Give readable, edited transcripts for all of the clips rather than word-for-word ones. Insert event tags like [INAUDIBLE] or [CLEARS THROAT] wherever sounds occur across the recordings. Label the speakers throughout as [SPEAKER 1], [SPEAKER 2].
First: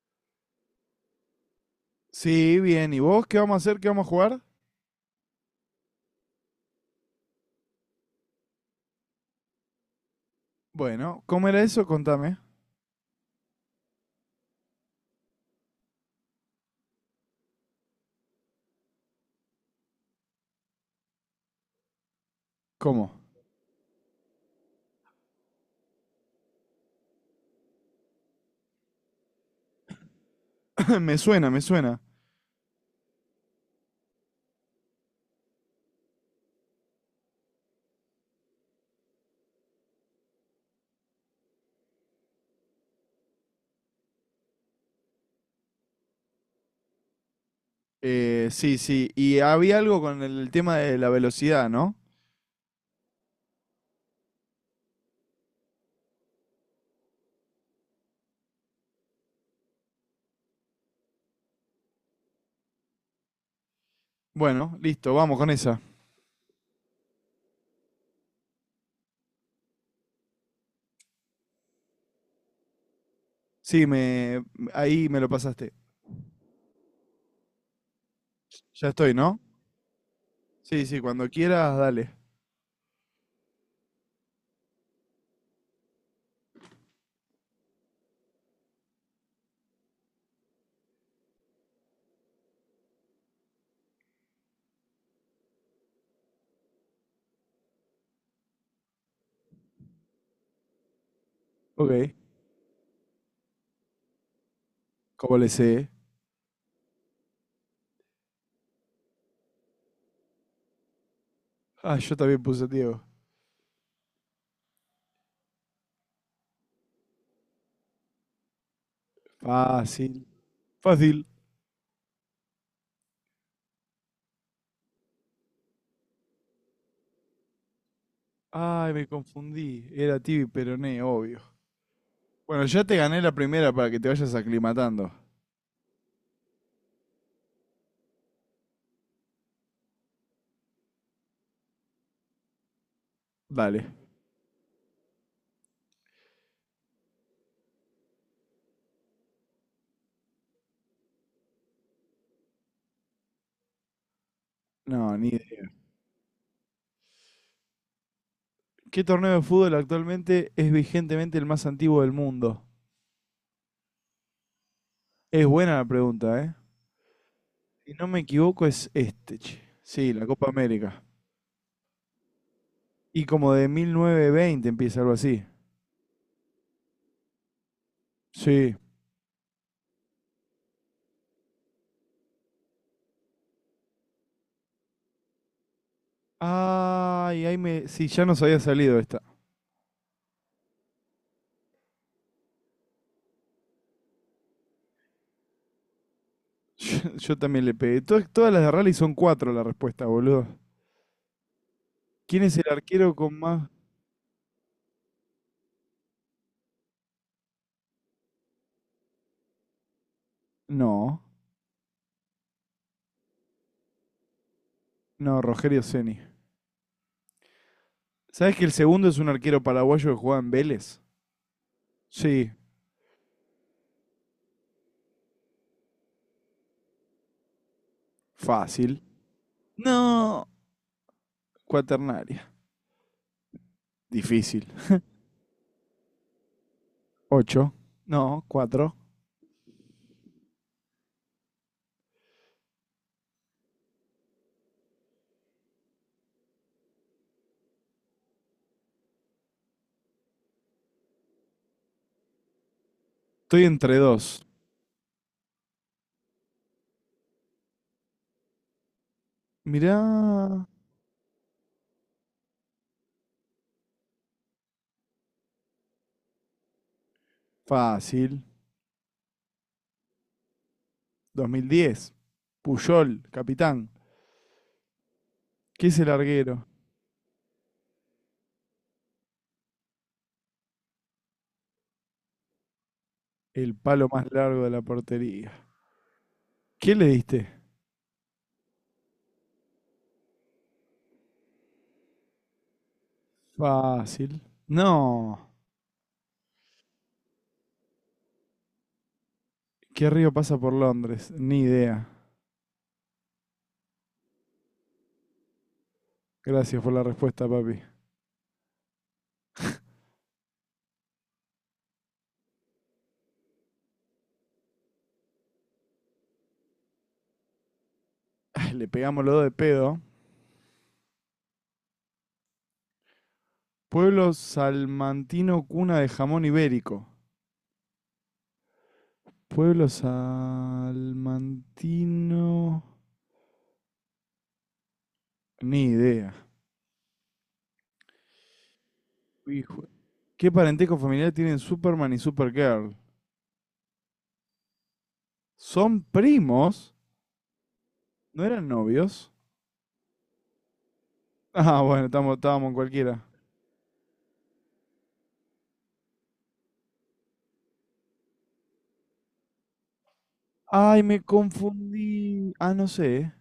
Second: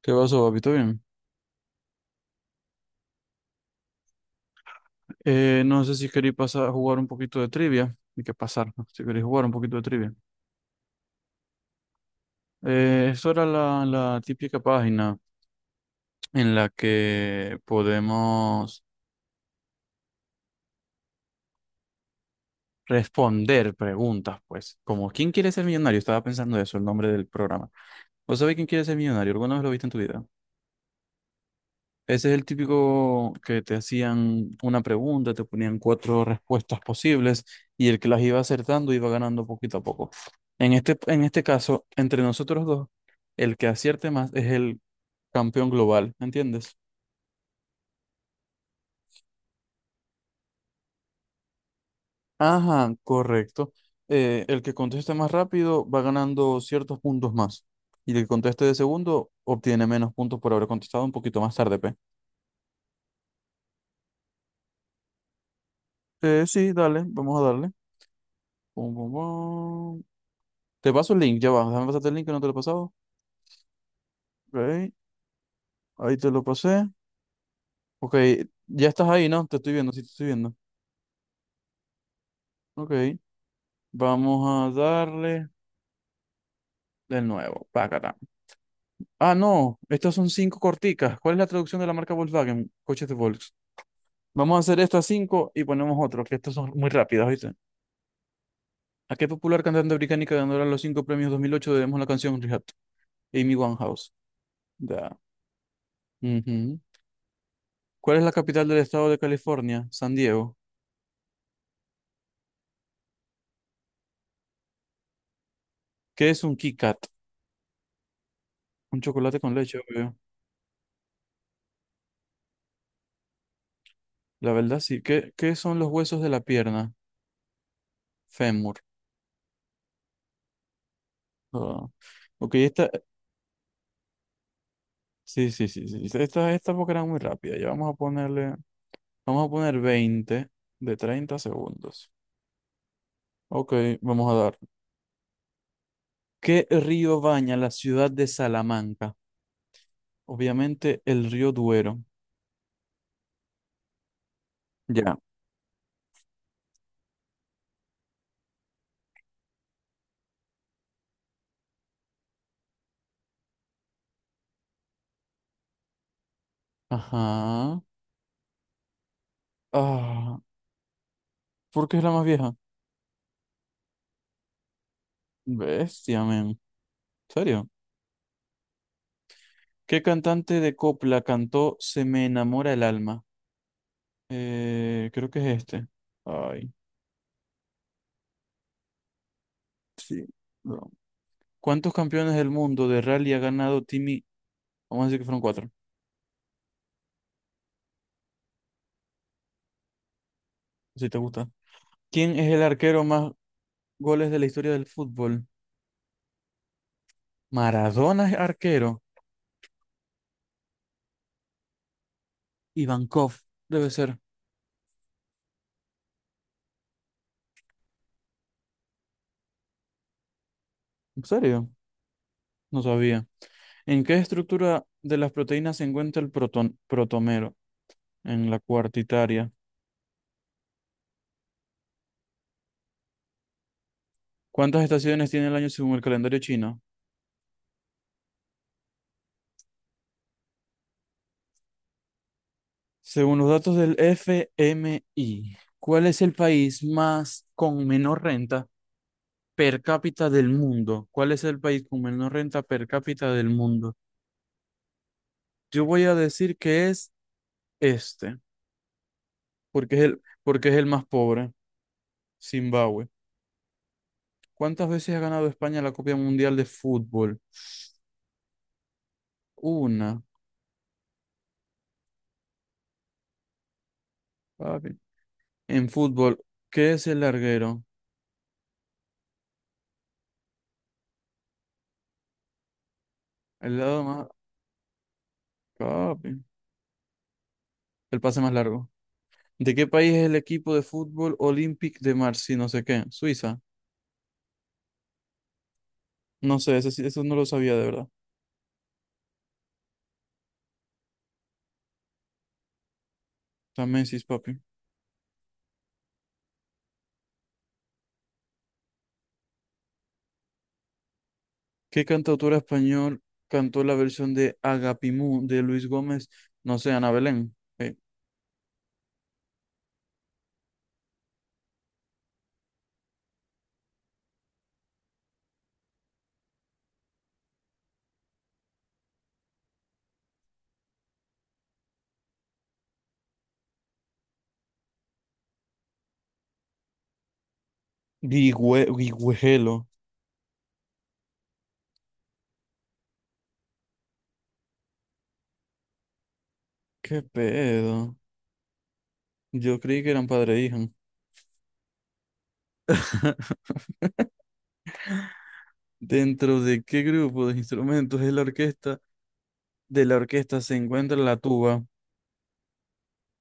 [SPEAKER 1] ¿Qué pasó, papito? Bien.
[SPEAKER 2] Sí, bien. ¿Y vos qué vamos a hacer? ¿Qué vamos a jugar?
[SPEAKER 1] No sé si queréis pasar a jugar un poquito de trivia. Hay que pasar, ¿no? Si queréis jugar un poquito de trivia.
[SPEAKER 2] Bueno, ¿cómo era eso? Contame.
[SPEAKER 1] Eso era la típica página en la que podemos
[SPEAKER 2] ¿Cómo?
[SPEAKER 1] responder preguntas, pues. Como ¿quién quiere ser millonario? Estaba pensando eso, el nombre del programa. ¿Vos sabés quién quiere ser millonario? ¿Alguna vez lo viste en tu vida?
[SPEAKER 2] [CLEARS THROAT] [LAUGHS] Me suena, me suena.
[SPEAKER 1] Ese es el típico que te hacían una pregunta, te ponían cuatro respuestas posibles y el que las iba acertando iba ganando poquito a poco. En este caso, entre nosotros dos, el que acierte más es el campeón global, ¿entiendes?
[SPEAKER 2] Sí, sí. Y había algo con el tema de la velocidad, ¿no?
[SPEAKER 1] Ajá, correcto. El que conteste más rápido va ganando ciertos puntos más. Y el que conteste de segundo obtiene menos puntos por haber contestado un poquito más tarde, P.
[SPEAKER 2] Bueno, listo, vamos con esa.
[SPEAKER 1] Sí, dale, vamos a darle. Pum, pum, pum. Te paso el link, ya va. Déjame pasarte el link que no te lo he pasado.
[SPEAKER 2] Sí,
[SPEAKER 1] Ok,
[SPEAKER 2] ahí me lo pasaste.
[SPEAKER 1] ahí te lo pasé. Ok, ya
[SPEAKER 2] Ya
[SPEAKER 1] estás
[SPEAKER 2] estoy,
[SPEAKER 1] ahí,
[SPEAKER 2] ¿no?
[SPEAKER 1] ¿no? Te estoy viendo, sí te estoy viendo.
[SPEAKER 2] Sí, sí, cuando quieras, dale.
[SPEAKER 1] Ok, vamos a darle de nuevo. Pácata. Ah, no, estas son cinco corticas. ¿Cuál es la traducción de la marca Volkswagen? Coches de Volks. Vamos a hacer estas cinco y ponemos otro, que estas son muy rápidas, ¿viste? ¿A qué popular cantante británica ganadora de los cinco premios 2008
[SPEAKER 2] Ok.
[SPEAKER 1] debemos la canción Rehab? Amy Winehouse. Da.
[SPEAKER 2] ¿Cómo le sé?
[SPEAKER 1] Ujú. ¿Cuál es la capital del estado de California? San Diego.
[SPEAKER 2] Ah, yo también puse Diego.
[SPEAKER 1] ¿Qué es un Kit Kat? Un chocolate con leche, obvio.
[SPEAKER 2] Fácil. Fácil.
[SPEAKER 1] La verdad, sí. ¿Qué son los huesos de la pierna? Fémur.
[SPEAKER 2] Ay, me confundí. Era Tibi Peroné, obvio.
[SPEAKER 1] Ah, ok,
[SPEAKER 2] Bueno, ya
[SPEAKER 1] esta.
[SPEAKER 2] te gané la primera para que te vayas aclimatando.
[SPEAKER 1] Sí, sí, sí, sí, sí, esta porque era muy rápida. Ya vamos a ponerle. Vamos a poner 20 de 30 segundos. Ok,
[SPEAKER 2] Dale.
[SPEAKER 1] vamos a dar. ¿Qué río baña la ciudad de Salamanca? Obviamente el río Duero. Ya.
[SPEAKER 2] No, ni idea. ¿Qué torneo de fútbol actualmente es vigentemente el más antiguo del mundo? Es buena la pregunta, ¿eh?
[SPEAKER 1] Ajá.
[SPEAKER 2] Si no me equivoco es este, che. Sí, la
[SPEAKER 1] Ah,
[SPEAKER 2] Copa América.
[SPEAKER 1] ¿por qué es la más vieja?
[SPEAKER 2] Y como de 1920 empieza algo así.
[SPEAKER 1] Bestia, men. ¿En serio?
[SPEAKER 2] Sí.
[SPEAKER 1] ¿Qué cantante de copla cantó Se me enamora el alma? Creo que es este. Ay,
[SPEAKER 2] Ay, ahí me. Sí, ya nos había salido esta.
[SPEAKER 1] sí, bro. ¿Cuántos campeones del mundo de rally ha ganado Timmy? Vamos a decir que fueron cuatro,
[SPEAKER 2] [LAUGHS] Yo también le pegué. Todas las de rally son cuatro la respuesta, boludo.
[SPEAKER 1] si te gusta. ¿Quién
[SPEAKER 2] ¿Quién
[SPEAKER 1] es
[SPEAKER 2] es
[SPEAKER 1] el
[SPEAKER 2] el
[SPEAKER 1] arquero
[SPEAKER 2] arquero
[SPEAKER 1] más
[SPEAKER 2] con más?
[SPEAKER 1] goles de la historia del fútbol? Maradona es arquero.
[SPEAKER 2] No,
[SPEAKER 1] Ivankov debe ser.
[SPEAKER 2] no, Rogerio Ceni. ¿Sabes que el segundo es un arquero paraguayo que juega en Vélez?
[SPEAKER 1] ¿En serio?
[SPEAKER 2] Sí,
[SPEAKER 1] No sabía. ¿En qué estructura de las proteínas se encuentra el protomero? En la
[SPEAKER 2] fácil.
[SPEAKER 1] cuartitaria.
[SPEAKER 2] No. Cuaternaria. Difícil.
[SPEAKER 1] ¿Cuántas estaciones tiene el año según el calendario chino?
[SPEAKER 2] 8. No, cuatro.
[SPEAKER 1] Según los datos del FMI, ¿cuál es el país más con menor renta per cápita del mundo? ¿Cuál es el país con menor renta per cápita del
[SPEAKER 2] Estoy
[SPEAKER 1] mundo?
[SPEAKER 2] entre dos.
[SPEAKER 1] Yo voy a decir que es este, porque
[SPEAKER 2] Mirá.
[SPEAKER 1] es el, porque es el más pobre, Zimbabue. ¿Cuántas veces ha ganado España la Copa Mundial de Fútbol?
[SPEAKER 2] Fácil.
[SPEAKER 1] Una,
[SPEAKER 2] 2010. Puyol, capitán.
[SPEAKER 1] papi. En
[SPEAKER 2] ¿Qué es el
[SPEAKER 1] fútbol,
[SPEAKER 2] larguero?
[SPEAKER 1] ¿qué es el larguero?
[SPEAKER 2] El
[SPEAKER 1] El lado
[SPEAKER 2] palo
[SPEAKER 1] más,
[SPEAKER 2] más largo de la portería.
[SPEAKER 1] papi.
[SPEAKER 2] ¿Qué le diste?
[SPEAKER 1] El pase más largo. ¿De qué país es el equipo de fútbol Olympique de Marseille? No sé qué. Suiza.
[SPEAKER 2] Fácil. No.
[SPEAKER 1] No sé, eso, eso no lo sabía de verdad.
[SPEAKER 2] ¿Qué río pasa por Londres? Ni idea.
[SPEAKER 1] También sí, papi.
[SPEAKER 2] Gracias por la respuesta, papi.
[SPEAKER 1] ¿Qué cantautora español cantó la versión de Agapimú de Luis Gómez? No sé, Ana Belén.
[SPEAKER 2] Ay, le pegamos los dos de pedo. Pueblo salmantino, cuna de jamón ibérico. Pueblo salmantino. Ni idea.
[SPEAKER 1] Guigüelo.
[SPEAKER 2] Hijo. ¿Qué parentesco familiar tienen Superman y Supergirl? ¿Son primos?
[SPEAKER 1] ¿Qué pedo?
[SPEAKER 2] ¿No eran novios? [LAUGHS]
[SPEAKER 1] Yo creí que eran padre e hija.
[SPEAKER 2] Ah, bueno, estamos, estábamos en cualquiera.
[SPEAKER 1] [LAUGHS] ¿Dentro de qué grupo de instrumentos es la orquesta? De la orquesta se
[SPEAKER 2] Ay,
[SPEAKER 1] encuentra
[SPEAKER 2] me
[SPEAKER 1] la tuba.
[SPEAKER 2] confundí. Ah, no sé.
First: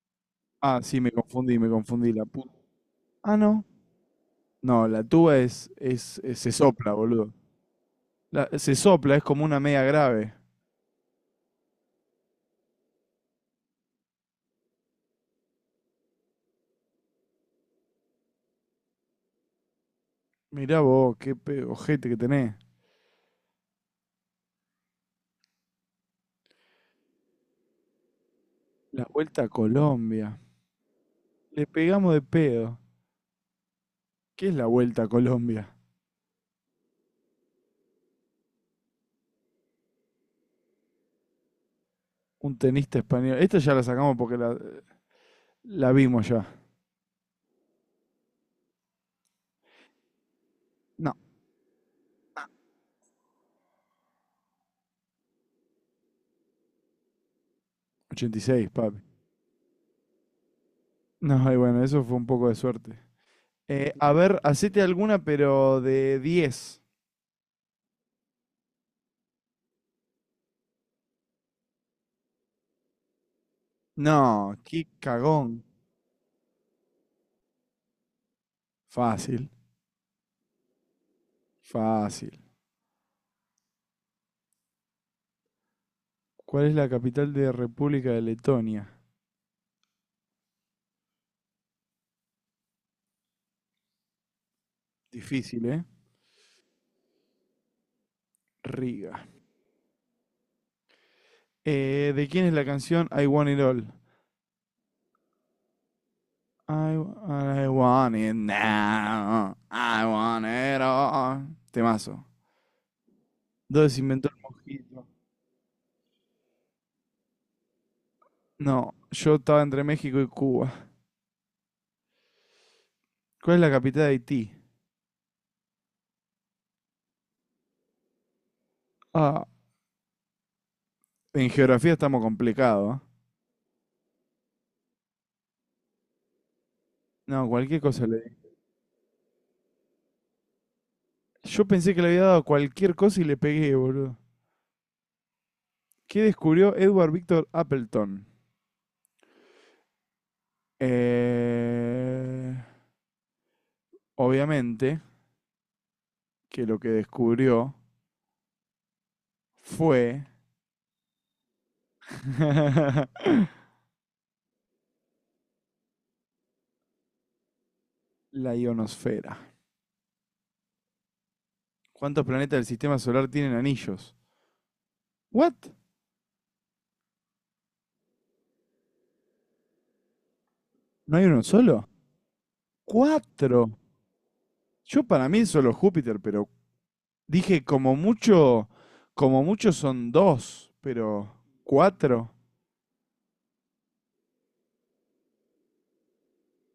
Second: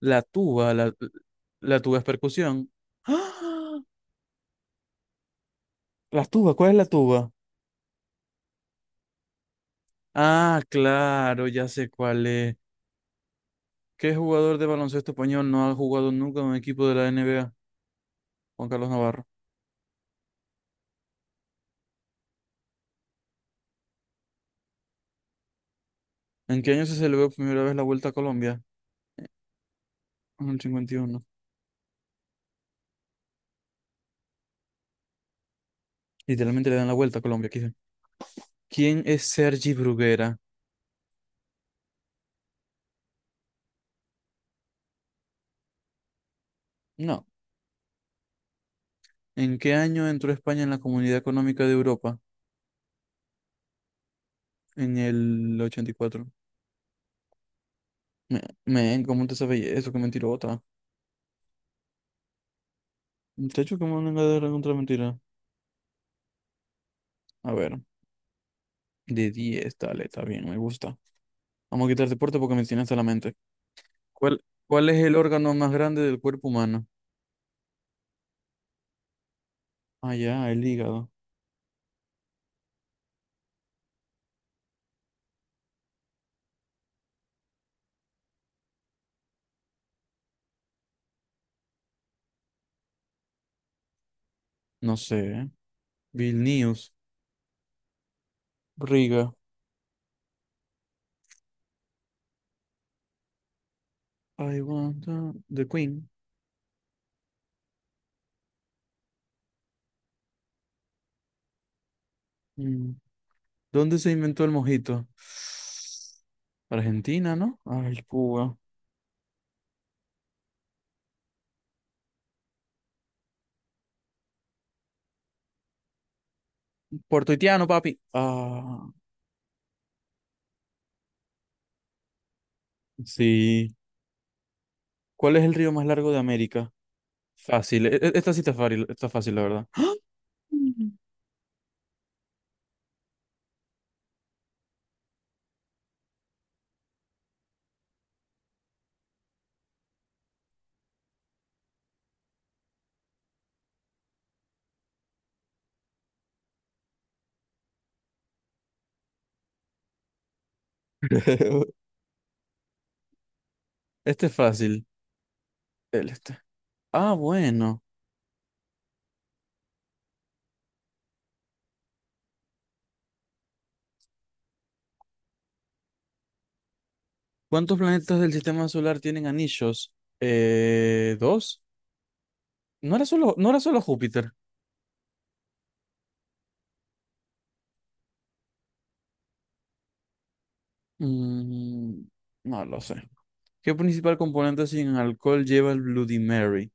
[SPEAKER 1] La tuba,
[SPEAKER 2] Ah,
[SPEAKER 1] la,
[SPEAKER 2] sí, me
[SPEAKER 1] la tuba es
[SPEAKER 2] confundí la puta.
[SPEAKER 1] percusión.
[SPEAKER 2] Ah, no.
[SPEAKER 1] ¡Ah!
[SPEAKER 2] No, la tuba
[SPEAKER 1] La
[SPEAKER 2] se
[SPEAKER 1] tuba, ¿cuál es la
[SPEAKER 2] sopla,
[SPEAKER 1] tuba?
[SPEAKER 2] boludo. La- se sopla, es como una media grave.
[SPEAKER 1] Ah, claro, ya sé cuál es. ¿Qué jugador de baloncesto español no ha jugado nunca en un equipo de la NBA? Juan Carlos Navarro.
[SPEAKER 2] Mirá vos, qué ojete que tenés.
[SPEAKER 1] ¿En qué año se celebró por primera vez la Vuelta a Colombia?
[SPEAKER 2] La
[SPEAKER 1] Eh,
[SPEAKER 2] vuelta a Colombia.
[SPEAKER 1] En el 51.
[SPEAKER 2] Le pegamos de pedo. ¿Qué es la vuelta a Colombia?
[SPEAKER 1] Literalmente le dan la vuelta a Colombia, aquí. ¿Quién es Sergi Bruguera?
[SPEAKER 2] Un tenista español. Esta ya la sacamos porque la vimos ya.
[SPEAKER 1] No. ¿En qué año entró España en la
[SPEAKER 2] No.
[SPEAKER 1] Comunidad Económica de Europa? En el 84.
[SPEAKER 2] ochenta
[SPEAKER 1] Me,
[SPEAKER 2] y seis papi.
[SPEAKER 1] men, ¿cómo te sabes eso? Qué mentirota.
[SPEAKER 2] No, y bueno, eso fue un poco de suerte.
[SPEAKER 1] Muchacho, ¿cómo
[SPEAKER 2] A
[SPEAKER 1] no
[SPEAKER 2] ver,
[SPEAKER 1] de contra
[SPEAKER 2] hacete
[SPEAKER 1] mentira?
[SPEAKER 2] alguna, pero de 10.
[SPEAKER 1] A ver, de 10, dale, está bien, me gusta. Vamos a quitar deporte porque me tiene hasta la mente. ¿Cuál,
[SPEAKER 2] No, qué
[SPEAKER 1] cuál es el órgano
[SPEAKER 2] cagón.
[SPEAKER 1] más grande del cuerpo humano?
[SPEAKER 2] Fácil,
[SPEAKER 1] Ah, ya, el hígado.
[SPEAKER 2] fácil. ¿Cuál es la capital de República de Letonia?
[SPEAKER 1] No sé, ¿eh?
[SPEAKER 2] Difícil, ¿eh?
[SPEAKER 1] Vilnius.
[SPEAKER 2] Riga.
[SPEAKER 1] Riga.
[SPEAKER 2] ¿De quién es la canción I Want It All?
[SPEAKER 1] I want to- The Queen.
[SPEAKER 2] I, I want it now. I want it all. Temazo.
[SPEAKER 1] Mm.
[SPEAKER 2] ¿Dónde
[SPEAKER 1] ¿Dónde
[SPEAKER 2] se
[SPEAKER 1] se
[SPEAKER 2] inventó el
[SPEAKER 1] inventó el mojito?
[SPEAKER 2] mojito?
[SPEAKER 1] Argentina, ¿no? Ay, Cuba.
[SPEAKER 2] No, yo estaba entre México y Cuba. ¿Cuál es la capital de Haití?
[SPEAKER 1] Puertorriqueño, papi. Ah,
[SPEAKER 2] Ah, en geografía estamos complicados, ¿eh?
[SPEAKER 1] sí. ¿Cuál es el río más largo de América?
[SPEAKER 2] No, cualquier
[SPEAKER 1] Fácil.
[SPEAKER 2] cosa le
[SPEAKER 1] Esta
[SPEAKER 2] di.
[SPEAKER 1] sí está fácil, la verdad.
[SPEAKER 2] Yo pensé que le había dado cualquier cosa y le pegué, boludo. ¿Qué descubrió Edward Victor Appleton? Eh, obviamente que lo que descubrió fue
[SPEAKER 1] [LAUGHS]
[SPEAKER 2] [LAUGHS]
[SPEAKER 1] Este es fácil. El este. Ah, bueno.
[SPEAKER 2] la ionosfera. ¿Cuántos planetas del sistema solar tienen anillos? ¿What?
[SPEAKER 1] ¿Cuántos planetas del sistema solar tienen anillos?
[SPEAKER 2] ¿No hay uno
[SPEAKER 1] ¿Dos?
[SPEAKER 2] solo?
[SPEAKER 1] No era solo, no era
[SPEAKER 2] Cuatro.
[SPEAKER 1] solo Júpiter.
[SPEAKER 2] Yo para mí es solo Júpiter, pero dije, como mucho son dos, pero
[SPEAKER 1] Mm,
[SPEAKER 2] cuatro.
[SPEAKER 1] no lo sé. ¿Qué principal componente sin alcohol lleva el Bloody Mary?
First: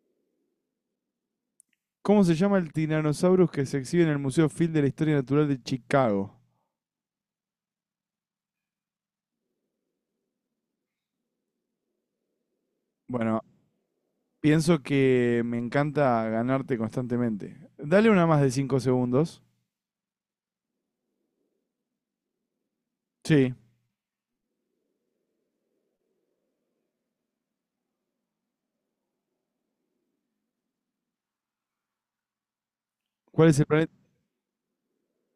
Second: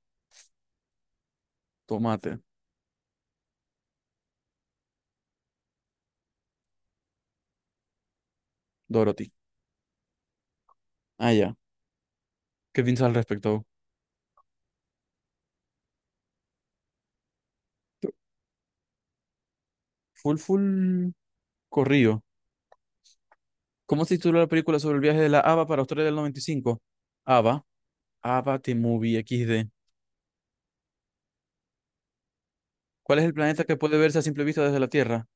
[SPEAKER 2] ¿Cómo se
[SPEAKER 1] Tomate.
[SPEAKER 2] llama el Tyrannosaurus que se exhibe en el Museo Field de la Historia Natural de Chicago?
[SPEAKER 1] Dorothy. Ah, ya. ¿Qué piensas al
[SPEAKER 2] Bueno,
[SPEAKER 1] respecto?
[SPEAKER 2] pienso que me encanta ganarte constantemente. Dale una más de 5 segundos.
[SPEAKER 1] Full, full corrido.
[SPEAKER 2] Sí.
[SPEAKER 1] ¿Cómo se tituló la película sobre el viaje de la Ava para Australia del 95? Ava. Ava The Movie XD. ¿Cuál es el
[SPEAKER 2] ¿Cuál es
[SPEAKER 1] planeta
[SPEAKER 2] el
[SPEAKER 1] que
[SPEAKER 2] planeta?
[SPEAKER 1] puede verse a simple vista desde la Tierra?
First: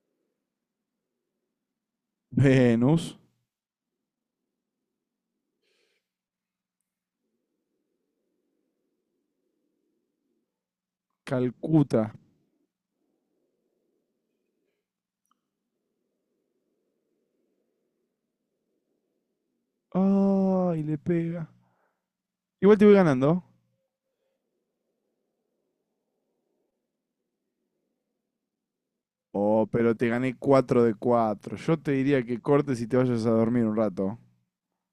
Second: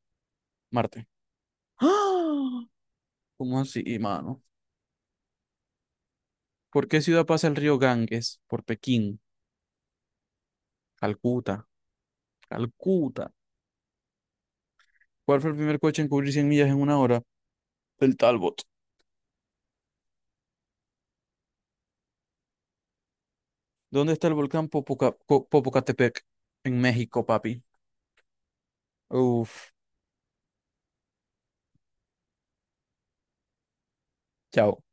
[SPEAKER 1] Marte. [GASPS] ¡Ah!
[SPEAKER 2] Venus.
[SPEAKER 1] ¿Cómo así, mano? ¿Por qué ciudad pasa el río Ganges? Por Pekín, Calcuta,
[SPEAKER 2] Calcuta.
[SPEAKER 1] Calcuta. ¿Cuál fue el primer coche en cubrir 100 millas en una hora? El Talbot.
[SPEAKER 2] Ay, le pega. Igual te voy ganando.
[SPEAKER 1] ¿Dónde está el volcán Popocatepec? En México, papi.
[SPEAKER 2] Oh,
[SPEAKER 1] Uf,
[SPEAKER 2] pero te gané cuatro de cuatro. Yo te diría que cortes y te vayas a dormir un rato.
[SPEAKER 1] chao.